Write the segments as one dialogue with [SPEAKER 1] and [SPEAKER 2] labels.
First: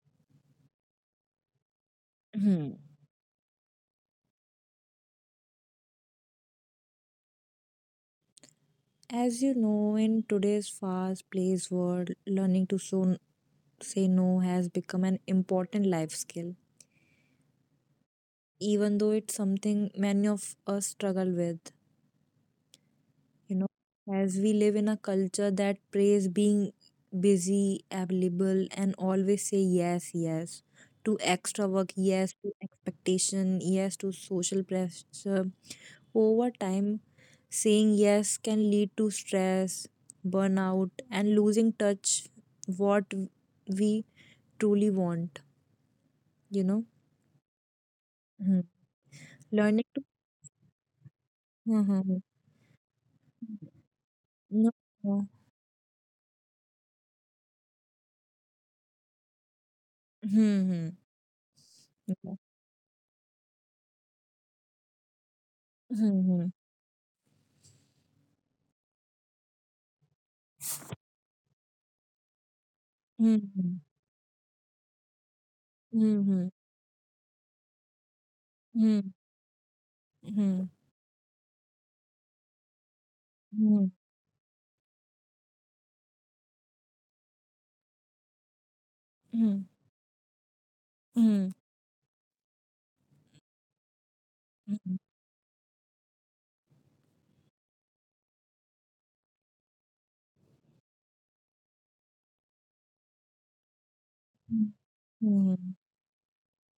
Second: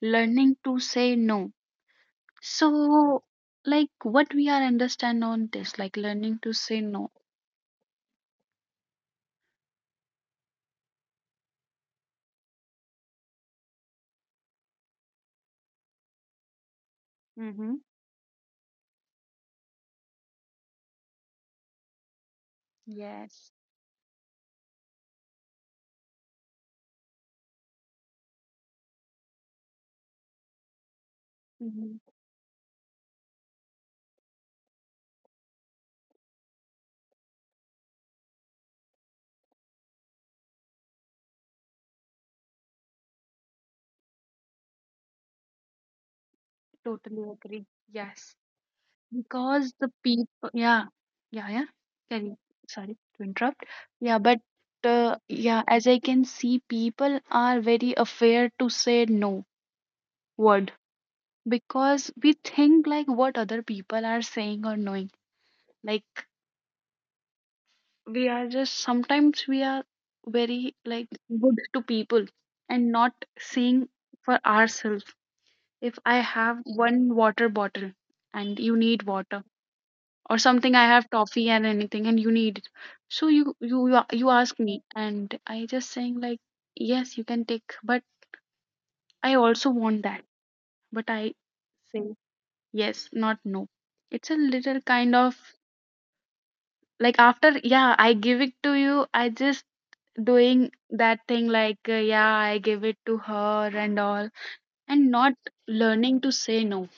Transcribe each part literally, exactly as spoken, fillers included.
[SPEAKER 1] learning to say no.
[SPEAKER 2] Hmm.
[SPEAKER 1] So, like what we are understand on this, like learning to say no.
[SPEAKER 2] As you know, in today's fast paced world, learning to so- say no has become an important life skill,
[SPEAKER 1] Mm-hmm.
[SPEAKER 2] even though it's something many of us struggle with.
[SPEAKER 1] Yes.
[SPEAKER 2] You know, as we live in a culture that praise being busy, available, and always say yes, yes to extra work,
[SPEAKER 1] Mhm.
[SPEAKER 2] yes to expectation, yes to social pressure. Over time, saying yes can lead to stress, burnout, and losing touch what we truly want, you know?
[SPEAKER 1] Totally agree. Yes.
[SPEAKER 2] Mhm.
[SPEAKER 1] Because
[SPEAKER 2] Learning
[SPEAKER 1] the
[SPEAKER 2] to
[SPEAKER 1] people, yeah, yeah, yeah.
[SPEAKER 2] hmm
[SPEAKER 1] Sorry, sorry to interrupt. Yeah, but
[SPEAKER 2] no,
[SPEAKER 1] uh,
[SPEAKER 2] no.
[SPEAKER 1] yeah, as I can see, people are very afraid to say no words.
[SPEAKER 2] Hmm.
[SPEAKER 1] Because
[SPEAKER 2] Yeah.
[SPEAKER 1] we think like what other people are saying or knowing, like
[SPEAKER 2] Hmm.
[SPEAKER 1] we are just sometimes we are very like good to people and not seeing
[SPEAKER 2] Hmm.
[SPEAKER 1] for ourselves. If I
[SPEAKER 2] Hmm. Hmm.
[SPEAKER 1] have one water bottle and you need
[SPEAKER 2] Hmm.
[SPEAKER 1] water, or something
[SPEAKER 2] Hmm.
[SPEAKER 1] I have toffee and anything and you need it. So you you you a- you ask me, and I just saying like yes you can take, but I also
[SPEAKER 2] Hmm.
[SPEAKER 1] want that. But I
[SPEAKER 2] Hmm.
[SPEAKER 1] say yes, not no. It's a little
[SPEAKER 2] Hmm.
[SPEAKER 1] kind of like, after yeah I give it to you, I just doing that thing like, uh, yeah I give it to her and all, and not
[SPEAKER 2] Hmm.
[SPEAKER 1] learning to say no,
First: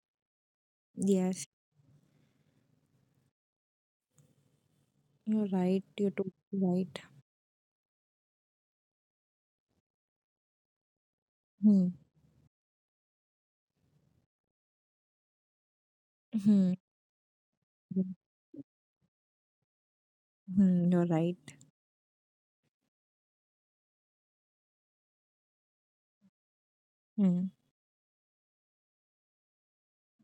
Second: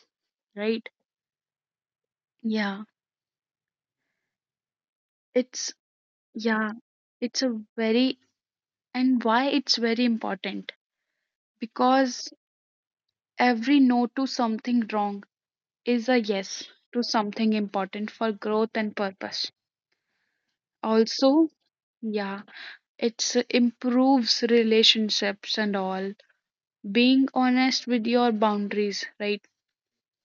[SPEAKER 1] right?
[SPEAKER 2] Yes,
[SPEAKER 1] Yeah,
[SPEAKER 2] you're
[SPEAKER 1] it's
[SPEAKER 2] right. You're totally
[SPEAKER 1] yeah
[SPEAKER 2] right.
[SPEAKER 1] it's a very, and why it's very important,
[SPEAKER 2] Hmm.
[SPEAKER 1] because every no to something wrong is a yes
[SPEAKER 2] Hmm.
[SPEAKER 1] to something important
[SPEAKER 2] Hmm.
[SPEAKER 1] for growth and purpose.
[SPEAKER 2] Hmm. You're
[SPEAKER 1] Also,
[SPEAKER 2] right.
[SPEAKER 1] yeah, it's improves relationships and all being
[SPEAKER 2] Hmm.
[SPEAKER 1] honest with your boundaries, right?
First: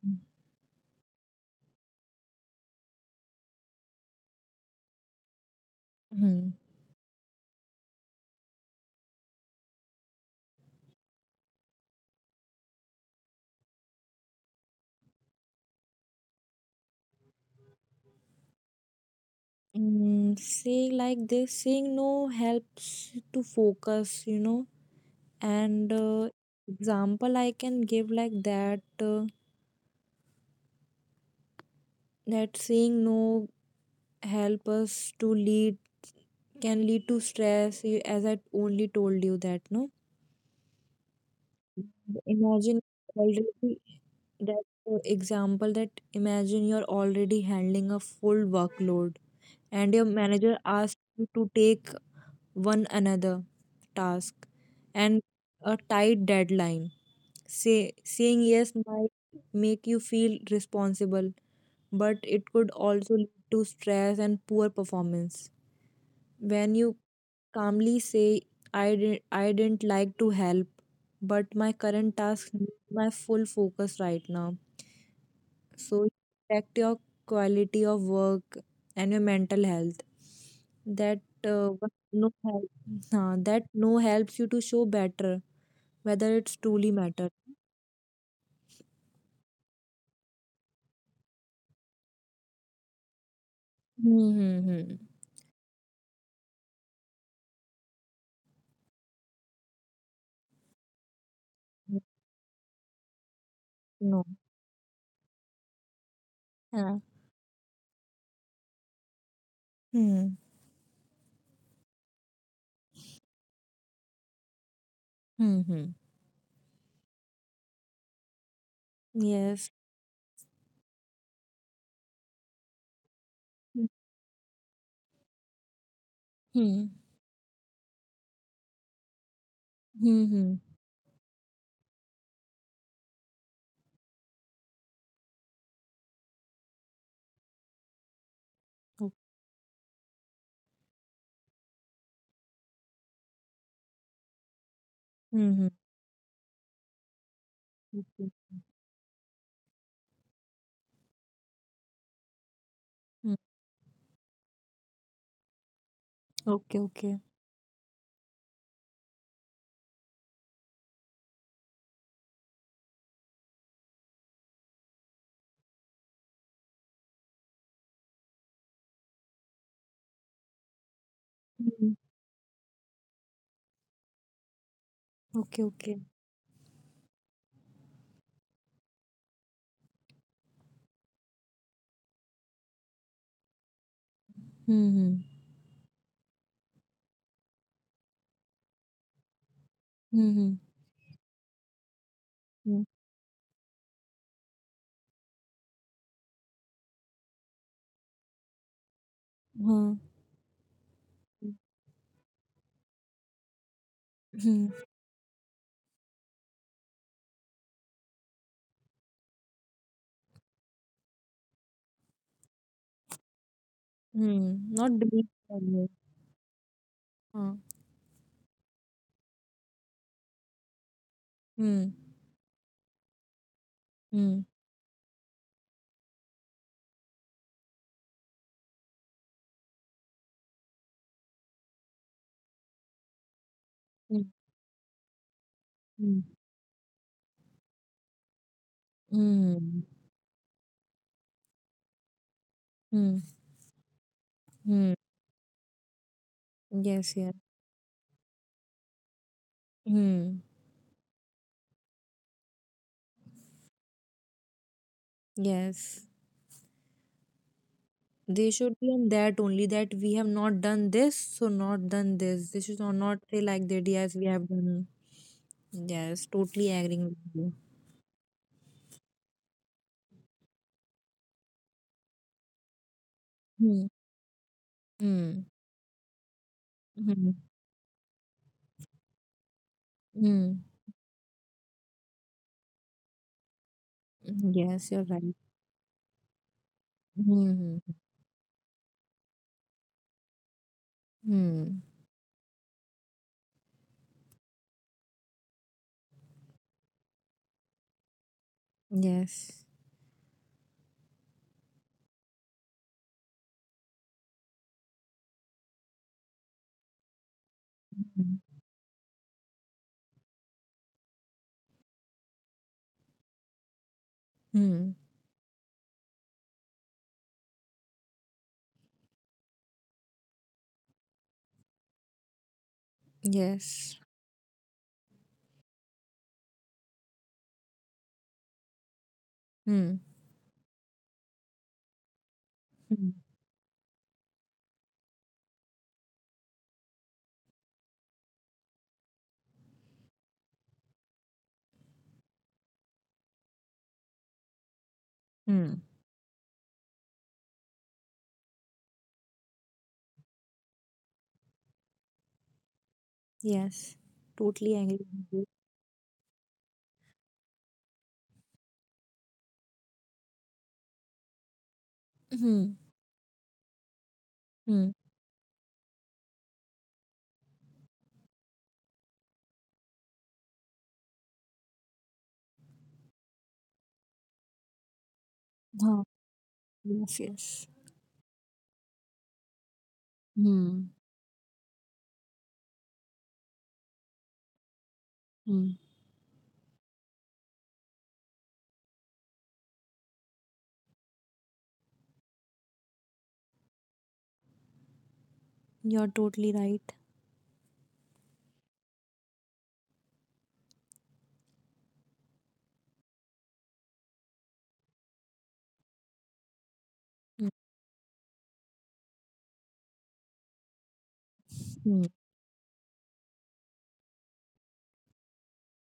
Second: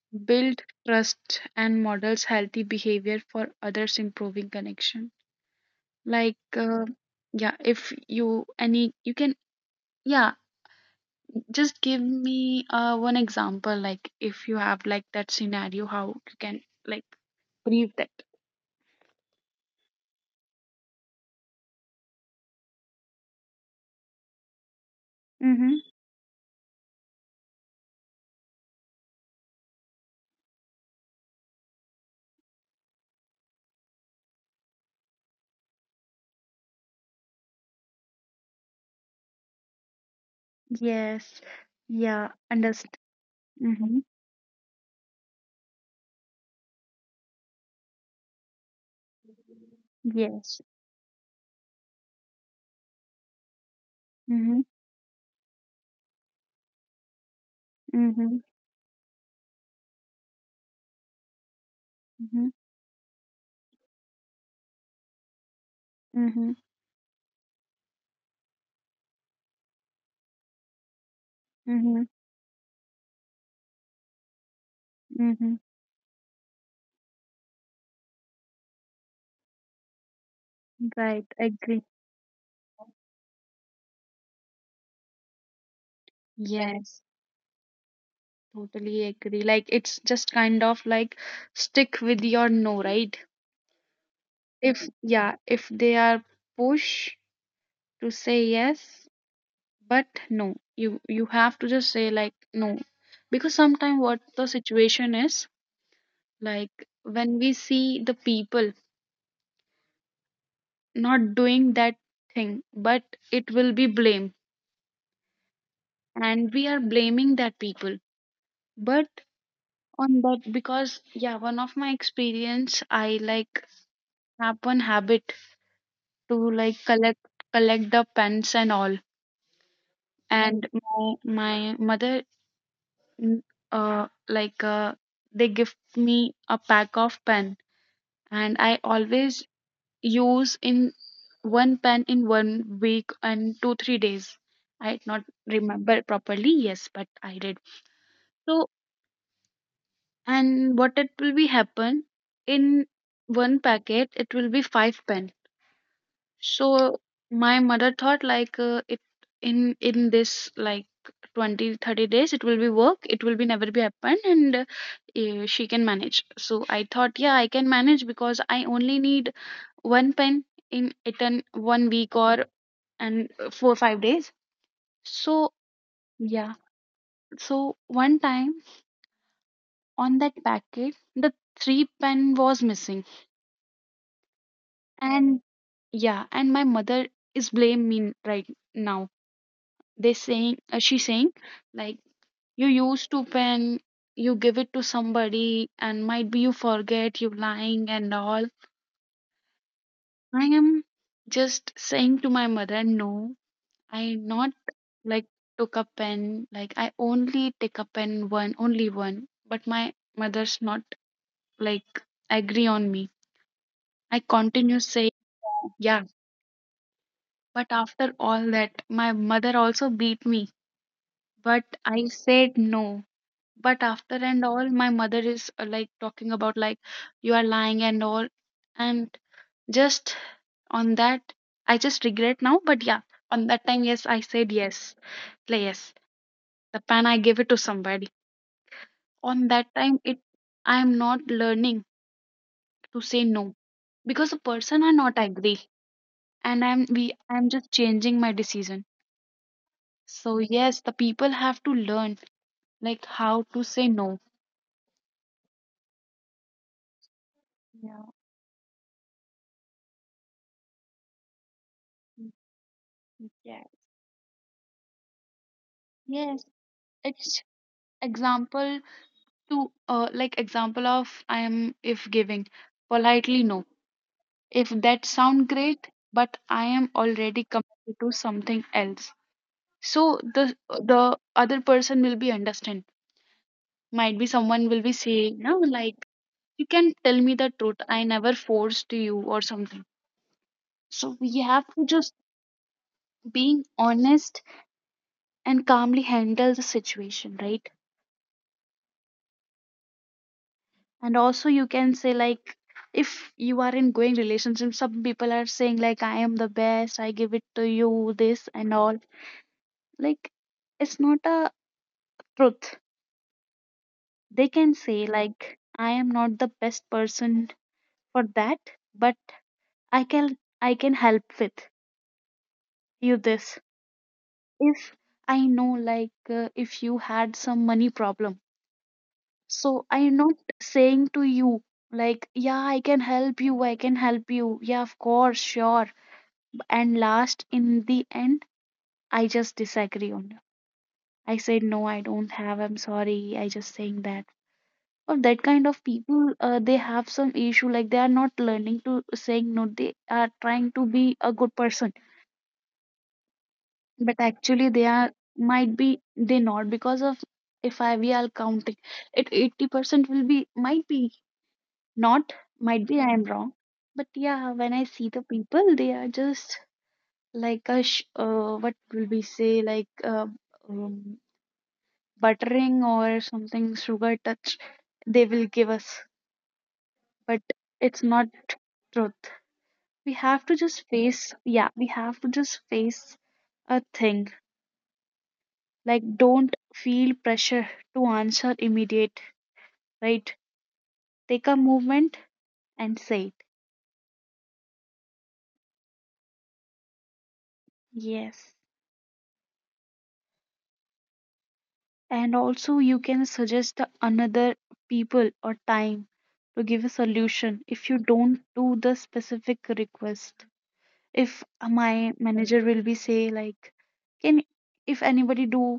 [SPEAKER 2] Hmm.
[SPEAKER 1] Build trust and models healthy behavior for others, improving connection. Like,
[SPEAKER 2] Hmm.
[SPEAKER 1] uh, yeah, if you any, you can, yeah, just give me uh, one example. Like, if you have like that scenario, how you can like brief that.
[SPEAKER 2] Mm, saying like this, saying no helps to focus, you know.
[SPEAKER 1] Mm-hmm.
[SPEAKER 2] And uh, example I can give like that uh, that saying no help us to lead can lead to stress. You, as I only told you that no.
[SPEAKER 1] Yes. Yeah.
[SPEAKER 2] Imagine
[SPEAKER 1] Understand.
[SPEAKER 2] already
[SPEAKER 1] Mm-hmm.
[SPEAKER 2] that uh, example that imagine you're already handling a full workload and your manager
[SPEAKER 1] Yes.
[SPEAKER 2] asks you to take one another task
[SPEAKER 1] Mm-hmm.
[SPEAKER 2] and a tight deadline. Say,
[SPEAKER 1] Mm-hmm.
[SPEAKER 2] saying yes might make you feel responsible, but it could also lead to stress and poor performance.
[SPEAKER 1] Mm-hmm.
[SPEAKER 2] When you calmly say, I, didn't, I didn't like to help, but my
[SPEAKER 1] Mm-hmm.
[SPEAKER 2] current task needs my full focus right now
[SPEAKER 1] Mm-hmm.
[SPEAKER 2] so you affect your quality of work and your mental health. That
[SPEAKER 1] Right.
[SPEAKER 2] uh,
[SPEAKER 1] Agree.
[SPEAKER 2] what no help, हाँ, that no helps you to show better whether it's truly
[SPEAKER 1] Yes.
[SPEAKER 2] matters.
[SPEAKER 1] Totally agree. Like it's just kind of like stick with your no, right? If
[SPEAKER 2] Mm-hmm.
[SPEAKER 1] yeah, if they are push to say yes, but no, you you have to just say like no, because sometimes
[SPEAKER 2] No.
[SPEAKER 1] what the situation is, like
[SPEAKER 2] Yeah.
[SPEAKER 1] when we see the people not doing that thing, but it will be blame,
[SPEAKER 2] Mm-hmm.
[SPEAKER 1] and we are blaming that people. But
[SPEAKER 2] Yes.
[SPEAKER 1] on that, because yeah, one of my experience, I like have one habit to like
[SPEAKER 2] Mm-hmm.
[SPEAKER 1] collect collect the pens and all.
[SPEAKER 2] Mm-hmm.
[SPEAKER 1] And my my mother, mm, uh like uh, they gift me a pack of pen. And I always use in one pen in one week, and two three days I not
[SPEAKER 2] Mm-hmm.
[SPEAKER 1] remember properly, yes but I did.
[SPEAKER 2] Okay.
[SPEAKER 1] So and what it will be happen in
[SPEAKER 2] Mm.
[SPEAKER 1] one packet it will be five pen.
[SPEAKER 2] Okay,
[SPEAKER 1] So
[SPEAKER 2] okay.
[SPEAKER 1] my mother thought like, uh, it in in this like twenty thirty days it will be work, it will be never be happen. And uh, eh, she can manage. So I thought, yeah I can manage, because I only need one pen in it in
[SPEAKER 2] Mm.
[SPEAKER 1] one week, or and uh, four five days. So
[SPEAKER 2] Okay, okay.
[SPEAKER 1] yeah, so one time on that packet the three pen was missing.
[SPEAKER 2] Mm-hmm.
[SPEAKER 1] And yeah, and my mother is blame me right now. They
[SPEAKER 2] Mm-hmm.
[SPEAKER 1] saying, uh, she saying like, you
[SPEAKER 2] Mm.
[SPEAKER 1] used to pen, you give it to somebody and might be you forget, you lying and all.
[SPEAKER 2] Mm-hmm.
[SPEAKER 1] I am
[SPEAKER 2] Mm.
[SPEAKER 1] just saying to my mother no, I
[SPEAKER 2] Hmm.
[SPEAKER 1] not
[SPEAKER 2] Mm. Mm.
[SPEAKER 1] like took a pen, like I only take a pen, one only one. But my mother's not like agree on me.
[SPEAKER 2] Hmm.
[SPEAKER 1] I
[SPEAKER 2] Hmm.
[SPEAKER 1] continue
[SPEAKER 2] Not
[SPEAKER 1] saying
[SPEAKER 2] believe.
[SPEAKER 1] yeah, but after all that my mother also beat me. But
[SPEAKER 2] Mm-hmm.
[SPEAKER 1] I said no. But after
[SPEAKER 2] Mm.
[SPEAKER 1] and all my mother is, uh, like talking about like you are lying and all. And just on that, I just regret now, but yeah, on that time yes
[SPEAKER 2] Mm,
[SPEAKER 1] I said yes, like yes,
[SPEAKER 2] mm.
[SPEAKER 1] the pen I gave it to somebody. On that
[SPEAKER 2] Mm.
[SPEAKER 1] time it, I am not learning to
[SPEAKER 2] Mm.
[SPEAKER 1] say no because the person
[SPEAKER 2] Mm.
[SPEAKER 1] are not agree, and i'm
[SPEAKER 2] Yes,
[SPEAKER 1] we
[SPEAKER 2] yeah.
[SPEAKER 1] I'm just changing my decision.
[SPEAKER 2] Mm.
[SPEAKER 1] So yes, the people have to learn like how to say no.
[SPEAKER 2] Yes.
[SPEAKER 1] Yeah.
[SPEAKER 2] They should be on that only that we have not done this, so not done
[SPEAKER 1] Mm,
[SPEAKER 2] this. They should not not
[SPEAKER 1] mm,
[SPEAKER 2] say like
[SPEAKER 1] yeah.
[SPEAKER 2] that, yes, we have done. Yes,
[SPEAKER 1] Yes,
[SPEAKER 2] totally agreeing with you.
[SPEAKER 1] it's example to, uh, like example of I am if giving politely no,
[SPEAKER 2] Mm.
[SPEAKER 1] if that
[SPEAKER 2] Mm.
[SPEAKER 1] sound great, but I am
[SPEAKER 2] Mm.
[SPEAKER 1] already committed to something else. So
[SPEAKER 2] Mm.
[SPEAKER 1] the the other person will be understand.
[SPEAKER 2] Mm.
[SPEAKER 1] Might be
[SPEAKER 2] Yes,
[SPEAKER 1] someone
[SPEAKER 2] you're
[SPEAKER 1] will be
[SPEAKER 2] right.
[SPEAKER 1] saying no like, you can tell me
[SPEAKER 2] Mm.
[SPEAKER 1] the truth, I never forced you or something. So we
[SPEAKER 2] Mm.
[SPEAKER 1] have to just being honest and calmly handle the situation, right?
[SPEAKER 2] Yes.
[SPEAKER 1] And also you can say like, if you are in going relationship, some people are saying like, I am the best, I give it to
[SPEAKER 2] Mm.
[SPEAKER 1] you, this and all, like it's not a truth. They
[SPEAKER 2] Mm.
[SPEAKER 1] can say like, I am not the best person for that, but i can i can help with you this.
[SPEAKER 2] Yes.
[SPEAKER 1] If I know like, uh, if you had some money problem,
[SPEAKER 2] Mm.
[SPEAKER 1] so I am not saying to you like, yeah I
[SPEAKER 2] Mm.
[SPEAKER 1] can help you, I can help you, yeah of course, sure. And last, in the end, I just disagree on it. I said no, I don't have. I'm sorry. I just saying that. Or that
[SPEAKER 2] Mm.
[SPEAKER 1] kind of people, uh, they have some issue. Like they are not learning to saying no. They are trying to be a good person,
[SPEAKER 2] Yes.
[SPEAKER 1] but
[SPEAKER 2] Totally
[SPEAKER 1] actually
[SPEAKER 2] angry
[SPEAKER 1] they are,
[SPEAKER 2] with you.
[SPEAKER 1] might be they not, because of, if I we are counting it, eighty percent will be, might be not,
[SPEAKER 2] Hmm.
[SPEAKER 1] might be I am wrong. But yeah, when I see the people, they are just like a sh- uh, what will we say like, uh, um, buttering or something, sugar touch they will give
[SPEAKER 2] Hmm.
[SPEAKER 1] us.
[SPEAKER 2] Yes,
[SPEAKER 1] But
[SPEAKER 2] yes.
[SPEAKER 1] it's not truth, we have to
[SPEAKER 2] Mm.
[SPEAKER 1] just face, yeah we have to just face a thing.
[SPEAKER 2] Mm.
[SPEAKER 1] Like don't feel pressure to answer immediate, right? Take a moment and say it.
[SPEAKER 2] You're totally right.
[SPEAKER 1] Yes, and also you can suggest the another people or time to give a
[SPEAKER 2] Mm.
[SPEAKER 1] solution, if you don't do the specific request. If uh,
[SPEAKER 2] Mm.
[SPEAKER 1] my manager will be say like, can, if anybody do,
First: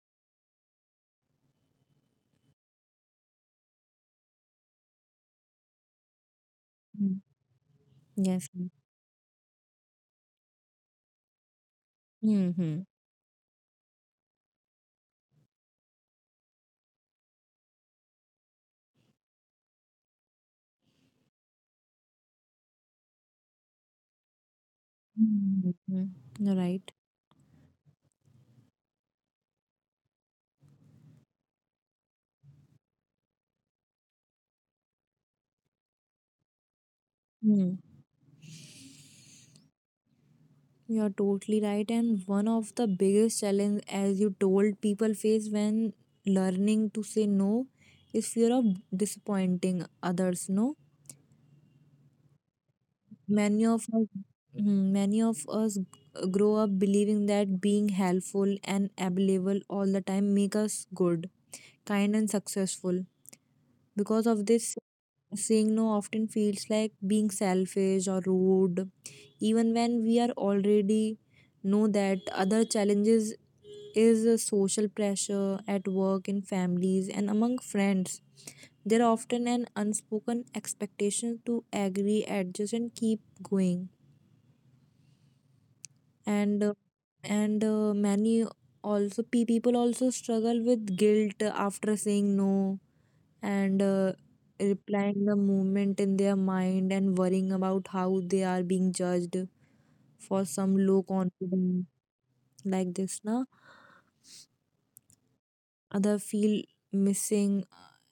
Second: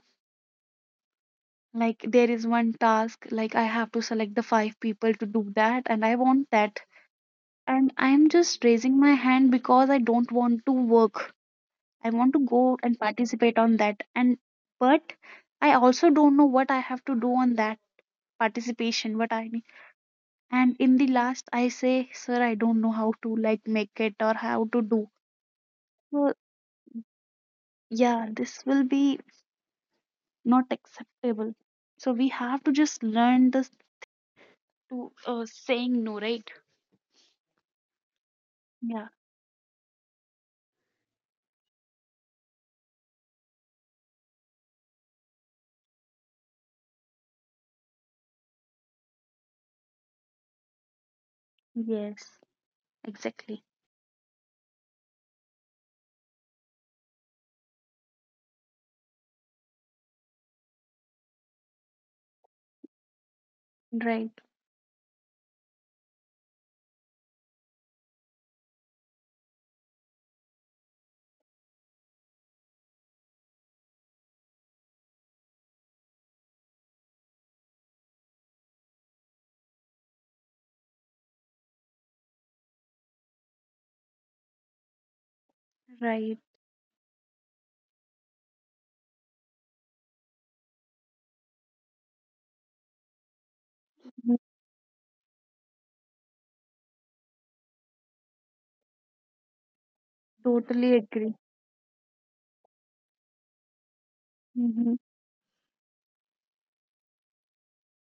[SPEAKER 1] like there is one task, like I have to select the five people to do that, and I want that,
[SPEAKER 2] Mm.
[SPEAKER 1] and I'm
[SPEAKER 2] Yes.
[SPEAKER 1] just raising my hand because I don't want to work. I want to go
[SPEAKER 2] Mm-hmm.
[SPEAKER 1] and participate on that. And but I also don't know what I have to do on that participation, what I need. And in the last, I say, sir, I don't know how to like make it or how to do.
[SPEAKER 2] Mm-hmm.
[SPEAKER 1] So
[SPEAKER 2] You're right.
[SPEAKER 1] yeah, this will be not acceptable. So we have to just learn this to, uh, saying no, right?
[SPEAKER 2] Mm.
[SPEAKER 1] Yeah.
[SPEAKER 2] You're totally right. And one of the biggest challenge, as you told, people face when learning to say no is fear of disappointing others. No,
[SPEAKER 1] Yes. Exactly.
[SPEAKER 2] many of us, Mhm. Many of us grow up believing that being helpful and available all the time make us good, kind, and successful. Because
[SPEAKER 1] Right.
[SPEAKER 2] of this, saying no often feels like being selfish or rude, even when we are already know that other challenges is a social pressure at work, in families, and among friends. There are often an unspoken expectation to agree, adjust, and keep going.
[SPEAKER 1] Right.
[SPEAKER 2] And uh, and uh, many also pe- people also struggle with guilt after saying no and uh,
[SPEAKER 1] Mm.
[SPEAKER 2] replying the movement in their mind and worrying about how they are being judged for some
[SPEAKER 1] Totally
[SPEAKER 2] low
[SPEAKER 1] agree.
[SPEAKER 2] confidence like this na
[SPEAKER 1] Hmm.
[SPEAKER 2] other feel missing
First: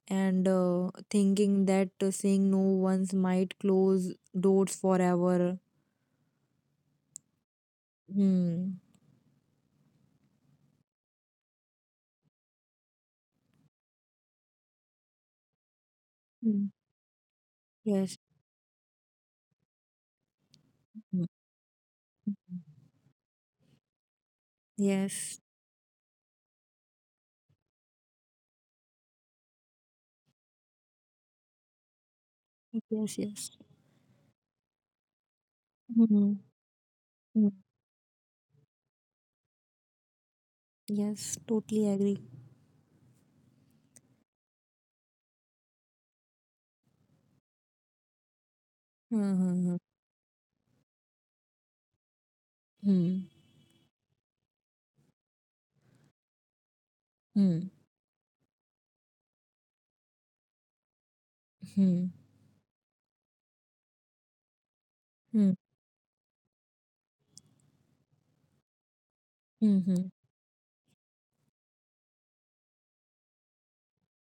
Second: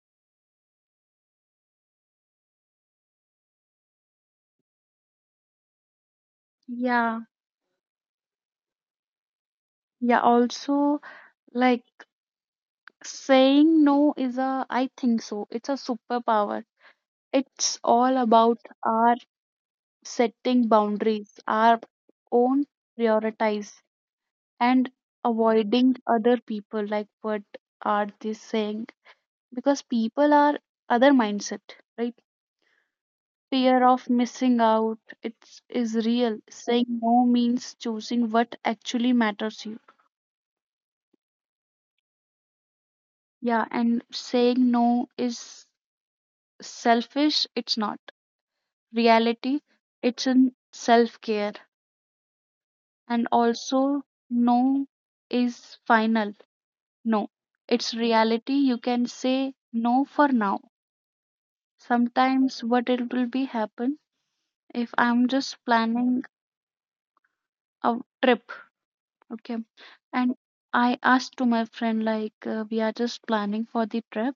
[SPEAKER 2] and uh, thinking that uh, saying no once might close doors forever.
[SPEAKER 1] Yeah.
[SPEAKER 2] Hmm.
[SPEAKER 1] Yeah. Also, like, saying no is a, I think so, it's a superpower.
[SPEAKER 2] Hmm.
[SPEAKER 1] It's all
[SPEAKER 2] Yes.
[SPEAKER 1] about our setting
[SPEAKER 2] Hmm.
[SPEAKER 1] boundaries, our own prioritize, and
[SPEAKER 2] Yes.
[SPEAKER 1] avoiding other people. Like, what are they saying? Because people are other mindset, right?
[SPEAKER 2] Yes. Yes.
[SPEAKER 1] Fear of missing out, it's is
[SPEAKER 2] Hmm.
[SPEAKER 1] real. Saying no
[SPEAKER 2] Hmm.
[SPEAKER 1] means choosing what actually matters you.
[SPEAKER 2] Yes, totally agree.
[SPEAKER 1] Yeah, and saying no is selfish, it's not. Reality,
[SPEAKER 2] Hmm.
[SPEAKER 1] it's in self care. And
[SPEAKER 2] Hmm.
[SPEAKER 1] also, no is final. No,
[SPEAKER 2] Hmm.
[SPEAKER 1] it's reality. You can say no for now.
[SPEAKER 2] Hmm.
[SPEAKER 1] Sometimes, what it will be happen if I'm
[SPEAKER 2] Hmm.
[SPEAKER 1] just planning a trip, okay.
[SPEAKER 2] Hmm. Hmm.
[SPEAKER 1] And I asked to my friend like, uh, we are just planning for the trip.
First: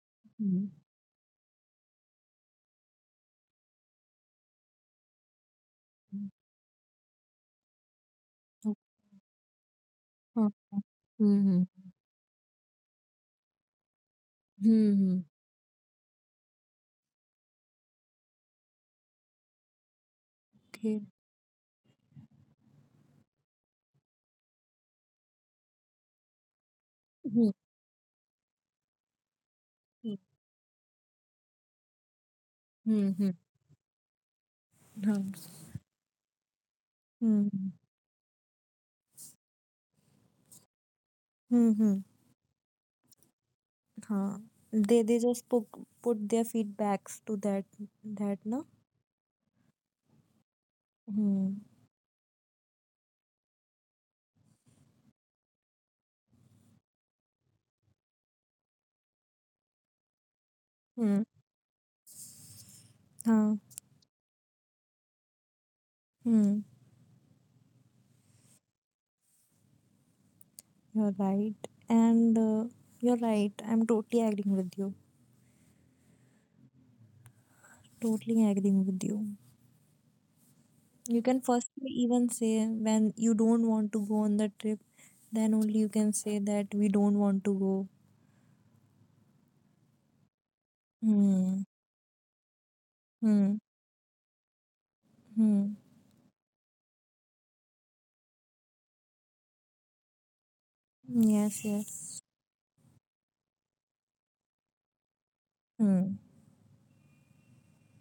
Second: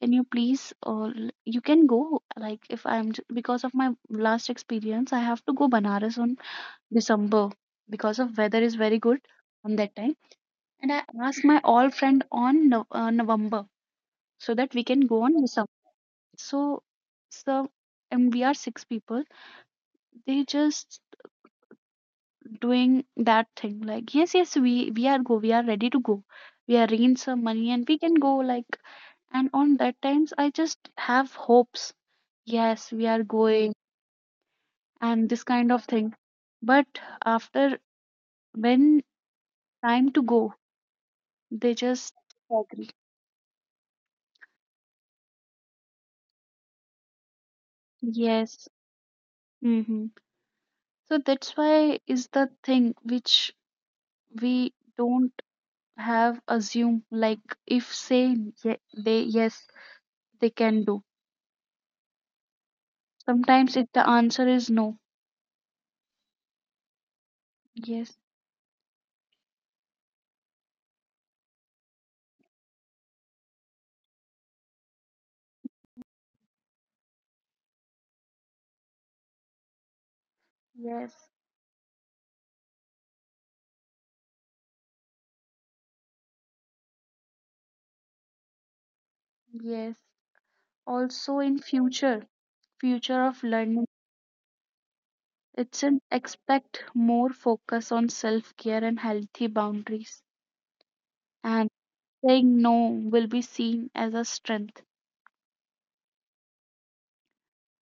[SPEAKER 1] Can you
[SPEAKER 2] Hmm.
[SPEAKER 1] please, or you can go, like if I'm j- because of my last experience I have to go Banaras
[SPEAKER 2] Hmm.
[SPEAKER 1] on December, because of weather is
[SPEAKER 2] Huh,
[SPEAKER 1] very good on that time.
[SPEAKER 2] Hmm.
[SPEAKER 1] And I asked my
[SPEAKER 2] Mhm.
[SPEAKER 1] all friend on Nov- uh, November, so that we can go
[SPEAKER 2] hmm.
[SPEAKER 1] on December. So, so and we are six people. They just
[SPEAKER 2] Okay.
[SPEAKER 1] doing that thing like, yes, yes, we we are go, we are ready to go. We arrange some
[SPEAKER 2] hmm.
[SPEAKER 1] money and we can go like. And on that
[SPEAKER 2] hmm.
[SPEAKER 1] times, I just have hopes. Yes, we are going and
[SPEAKER 2] Mhm.
[SPEAKER 1] this kind of thing. But
[SPEAKER 2] hmm.
[SPEAKER 1] after, when time to go,
[SPEAKER 2] hmm.
[SPEAKER 1] they
[SPEAKER 2] hmm.
[SPEAKER 1] just agree.
[SPEAKER 2] हाँ. They they just put put their feedbacks to that that no.
[SPEAKER 1] Yes. Mm-hmm. So that's
[SPEAKER 2] Hmm.
[SPEAKER 1] why is the thing which we don't have assume like, if say ye- they yes, they can do.
[SPEAKER 2] Hmm. Hmm.
[SPEAKER 1] Sometimes if the answer is no.
[SPEAKER 2] Hmm.
[SPEAKER 1] Yes.
[SPEAKER 2] You're right, and uh, you're right. I'm totally agreeing with you. Totally agreeing with you. You
[SPEAKER 1] Yes.
[SPEAKER 2] can first even say when you don't want to go on the trip, then only you can say that we don't want to go.
[SPEAKER 1] Yes. Also
[SPEAKER 2] Hmm.
[SPEAKER 1] in future, future
[SPEAKER 2] Hmm.
[SPEAKER 1] of learning,
[SPEAKER 2] Hmm.
[SPEAKER 1] it's an expect more focus on self-care and healthy boundaries.
[SPEAKER 2] Yes,
[SPEAKER 1] And
[SPEAKER 2] yes.
[SPEAKER 1] saying no will be seen as a strength.
[SPEAKER 2] Hmm.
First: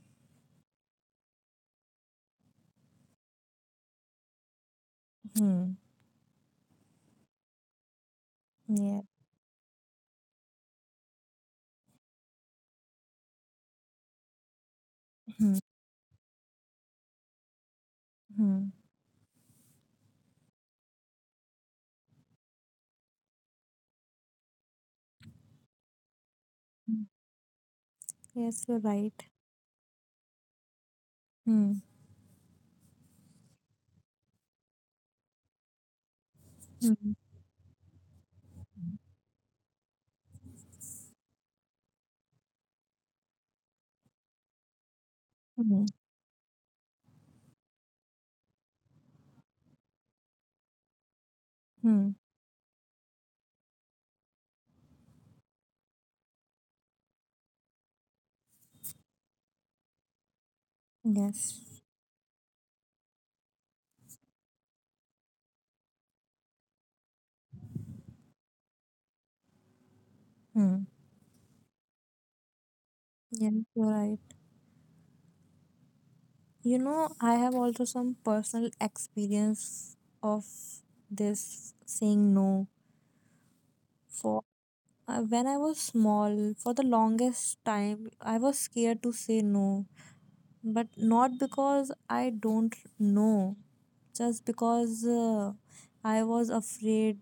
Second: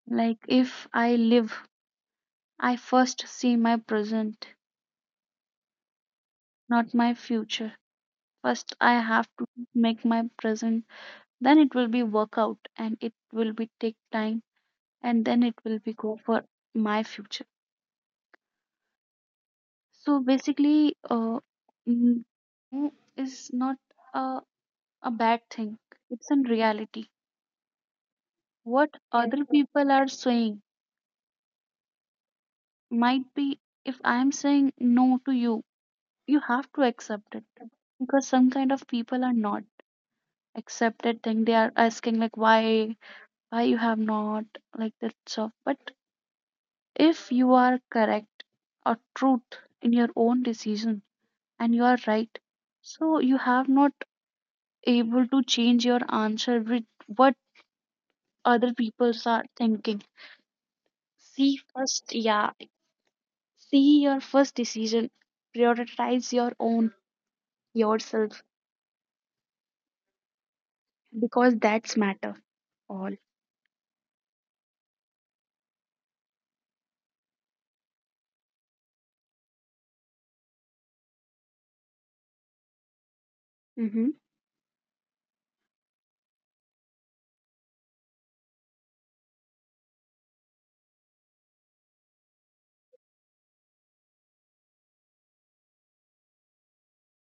[SPEAKER 1] Like if I live, I first see my present,
[SPEAKER 2] Hmm.
[SPEAKER 1] not my future. First, I
[SPEAKER 2] Yeah.
[SPEAKER 1] have to make my present, then it will be work out and it will be take time, and then
[SPEAKER 2] Hmm.
[SPEAKER 1] it will be go for my future.
[SPEAKER 2] Hmm.
[SPEAKER 1] So basically, uh, mm, no is not a, a bad thing. It's in
[SPEAKER 2] Hmm.
[SPEAKER 1] reality.
[SPEAKER 2] Yes, you're
[SPEAKER 1] What
[SPEAKER 2] right.
[SPEAKER 1] other people are saying,
[SPEAKER 2] Hmm.
[SPEAKER 1] might be if I am saying no to you, you have to
[SPEAKER 2] Hmm.
[SPEAKER 1] accept it, because some kind of people are not accepted thing, they are asking like why why you have not, like that stuff.
[SPEAKER 2] Hmm.
[SPEAKER 1] But if you are correct or truth in your own decision and you are
[SPEAKER 2] Hmm.
[SPEAKER 1] right, so you have not able to change your answer with what other people are thinking. See
[SPEAKER 2] Yes.
[SPEAKER 1] first, yeah see your first decision, prioritize your own yourself,
[SPEAKER 2] Hmm.
[SPEAKER 1] because that's matter all.
[SPEAKER 2] Yes, you're right. You know, I have also some personal experience of this saying no.
[SPEAKER 1] Mm-hmm.
[SPEAKER 2] For uh, When I was small, for the longest time, I was scared to say no but not because I don't know, just because uh, I was afraid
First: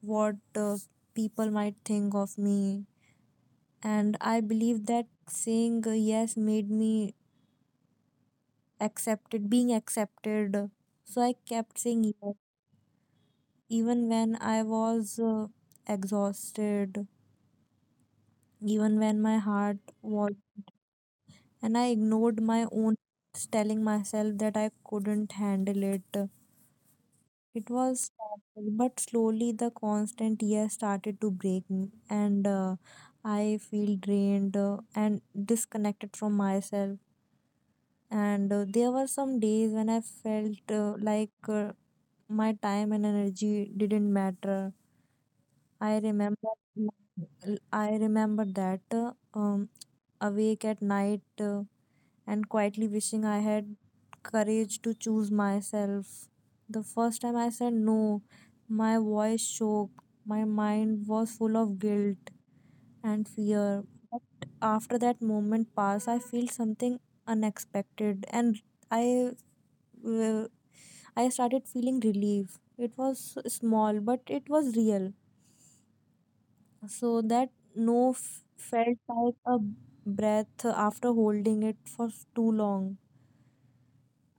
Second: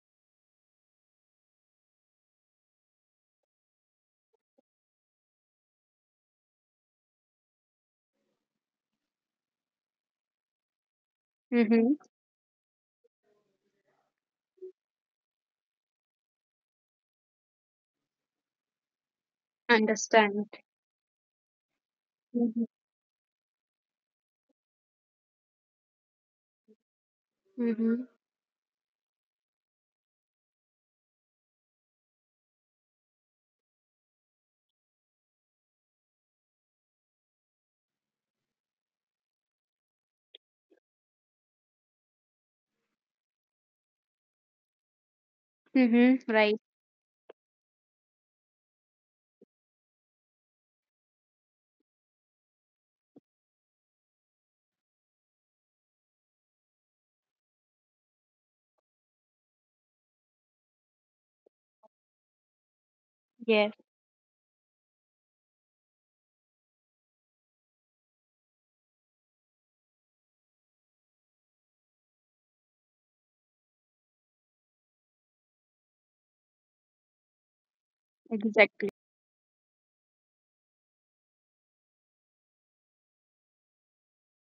[SPEAKER 2] what uh, people might think of me. And I believe that saying uh, yes made me accepted, being accepted. So I kept
[SPEAKER 1] Mm-hmm.
[SPEAKER 2] saying yes, even when I was uh, exhausted, even when my heart was.
[SPEAKER 1] Understand.
[SPEAKER 2] And I ignored
[SPEAKER 1] Mhm.
[SPEAKER 2] my own, telling myself that I couldn't handle it. It
[SPEAKER 1] Mm-hmm.
[SPEAKER 2] was stressful, but slowly the constant years started to break me, and uh, I feel drained uh, and disconnected from myself. And uh, there were some days when I felt uh, like uh, my time and energy didn't matter. I
[SPEAKER 1] Mm-hmm. Right.
[SPEAKER 2] remember, I remember that uh, um, awake at night. Uh, and quietly wishing I had courage to choose myself. The first time I said no, my voice shook, my mind was full of guilt and
[SPEAKER 1] Yes,
[SPEAKER 2] fear. But after that moment passed, I feel something unexpected and I uh, I started feeling relief. It was small, but it was real. So that no f-
[SPEAKER 1] exactly.
[SPEAKER 2] felt like a breath after holding it for too long.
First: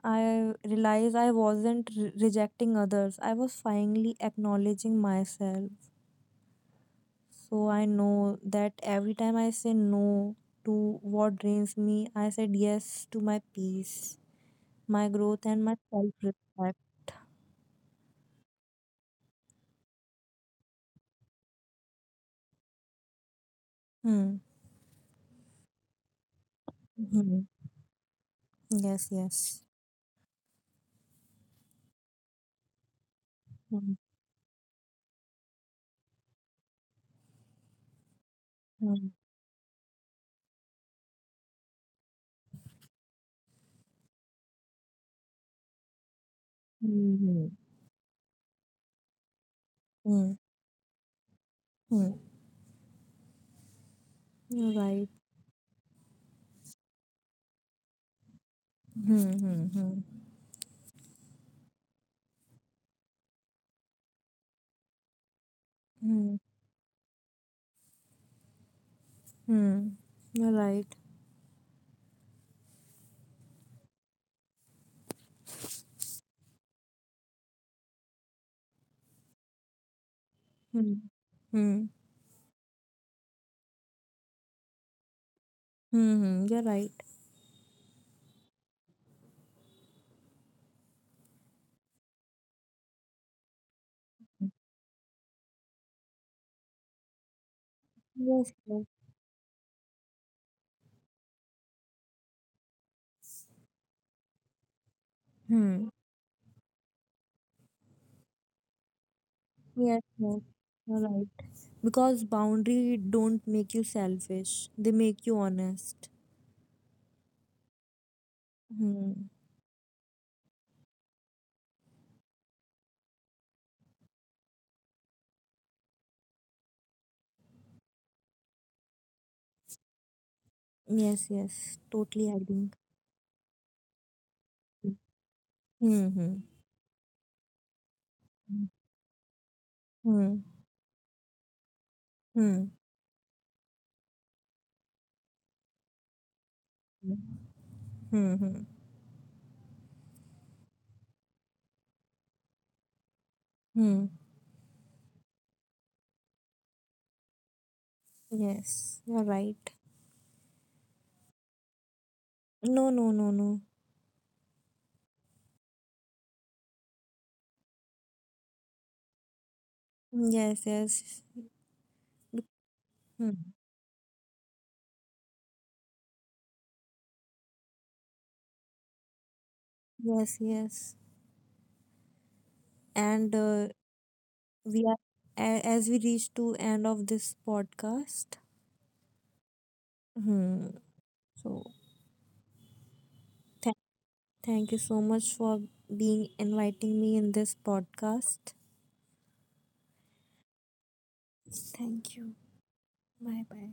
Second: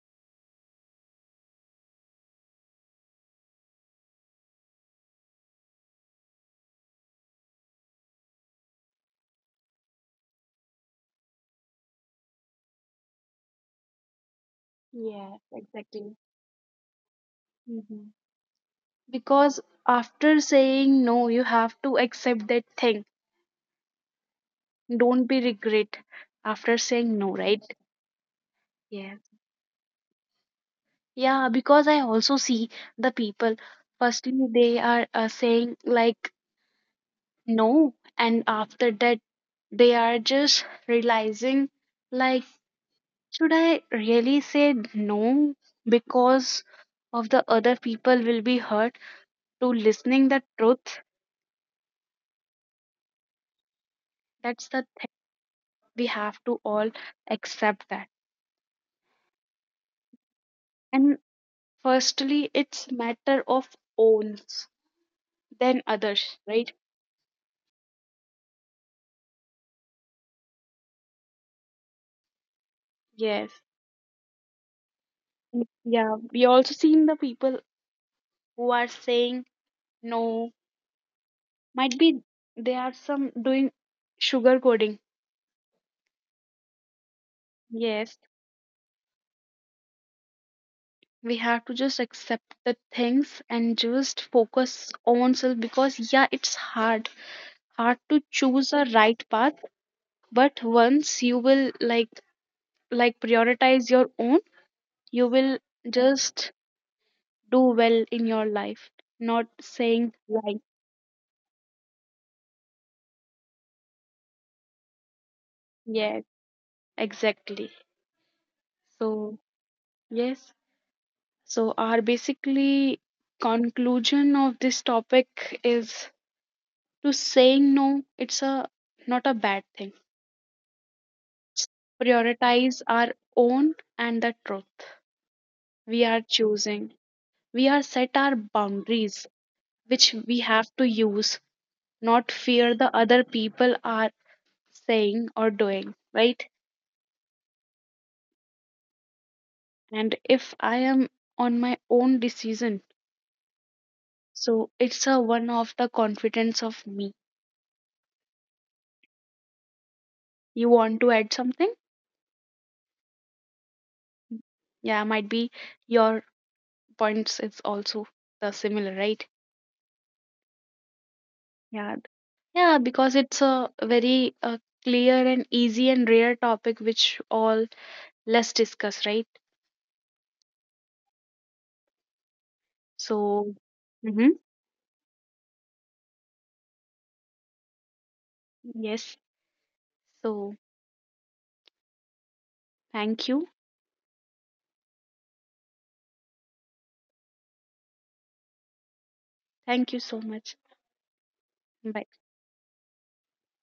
[SPEAKER 2] I realized I wasn't re- rejecting others. I was finally acknowledging myself. So I know that every time I say no to what drains me, I said yes to my peace, my
[SPEAKER 1] Yes,
[SPEAKER 2] growth, and my self
[SPEAKER 1] exactly.
[SPEAKER 2] respect.
[SPEAKER 1] Hmm. Because after saying no, you have to accept that thing.
[SPEAKER 2] Hmm.
[SPEAKER 1] Don't be regret after saying
[SPEAKER 2] Hmm.
[SPEAKER 1] no, right?
[SPEAKER 2] Yes,
[SPEAKER 1] Yes.
[SPEAKER 2] yes.
[SPEAKER 1] Yeah, because I also see the people,
[SPEAKER 2] Hmm.
[SPEAKER 1] firstly, they are uh, saying like no, and after
[SPEAKER 2] Hmm.
[SPEAKER 1] that, they are just realizing like, should I really say no, because of
[SPEAKER 2] Hmm.
[SPEAKER 1] the other people will be hurt to
[SPEAKER 2] Hmm.
[SPEAKER 1] listening the truth?
[SPEAKER 2] Hmm. You're
[SPEAKER 1] That's the
[SPEAKER 2] right.
[SPEAKER 1] thing. We have to all accept that.
[SPEAKER 2] Hmm. Hmm. Hmm.
[SPEAKER 1] And firstly, it's matter of owns, then
[SPEAKER 2] Hmm.
[SPEAKER 1] others, right?
[SPEAKER 2] Hmm. You're right.
[SPEAKER 1] Yes. Mm. Yeah. We also seen the people who are saying no.
[SPEAKER 2] Hmm. Hmm.
[SPEAKER 1] Might be they are some doing sugar coding.
[SPEAKER 2] Hmm. Hmm. You're right.
[SPEAKER 1] Yes. We have to just accept the things and just
[SPEAKER 2] Hmm.
[SPEAKER 1] focus on self, because yeah, it's hard. Hard to
[SPEAKER 2] Yes, yes.
[SPEAKER 1] choose a right path, but once you will like like prioritize your own, you will
[SPEAKER 2] Hmm.
[SPEAKER 1] just do well in your life, not
[SPEAKER 2] Yes,
[SPEAKER 1] saying
[SPEAKER 2] yes.
[SPEAKER 1] like,
[SPEAKER 2] You're right. Because boundary don't make you selfish. They make you honest.
[SPEAKER 1] yeah, exactly.
[SPEAKER 2] Hmm.
[SPEAKER 1] So, yes, so our basically conclusion of this topic is, to saying no, it's a not a bad thing.
[SPEAKER 2] Yes, yes. Totally agree.
[SPEAKER 1] Prioritize our own and the truth we are
[SPEAKER 2] Hmm.
[SPEAKER 1] choosing. We are set our
[SPEAKER 2] Hmm.
[SPEAKER 1] boundaries, which
[SPEAKER 2] Hmm.
[SPEAKER 1] we have to use, not
[SPEAKER 2] Hmm.
[SPEAKER 1] fear the other people are saying or doing, right?
[SPEAKER 2] Hmm. Hmm.
[SPEAKER 1] And if I am on my own decision,
[SPEAKER 2] Hmm.
[SPEAKER 1] so it's a one of the confidence of me.
[SPEAKER 2] Yes, you're right.
[SPEAKER 1] You want to add something?
[SPEAKER 2] No, no, no, no.
[SPEAKER 1] Yeah, might be your points is also the similar, right?
[SPEAKER 2] Yes, yes.
[SPEAKER 1] Yeah,
[SPEAKER 2] Be-
[SPEAKER 1] yeah, because
[SPEAKER 2] Hmm.
[SPEAKER 1] it's a very uh, clear and easy and rare topic which all less discuss, right?
[SPEAKER 2] Yes, yes. And
[SPEAKER 1] So.
[SPEAKER 2] uh,
[SPEAKER 1] Hmm.
[SPEAKER 2] we are a- as we reach to end of this podcast.
[SPEAKER 1] Yes, so
[SPEAKER 2] Hmm. So.
[SPEAKER 1] thank you.
[SPEAKER 2] Thank you so much for being inviting me in this podcast.
[SPEAKER 1] Thank you so much.
[SPEAKER 2] Thank
[SPEAKER 1] Bye.
[SPEAKER 2] you. Bye bye.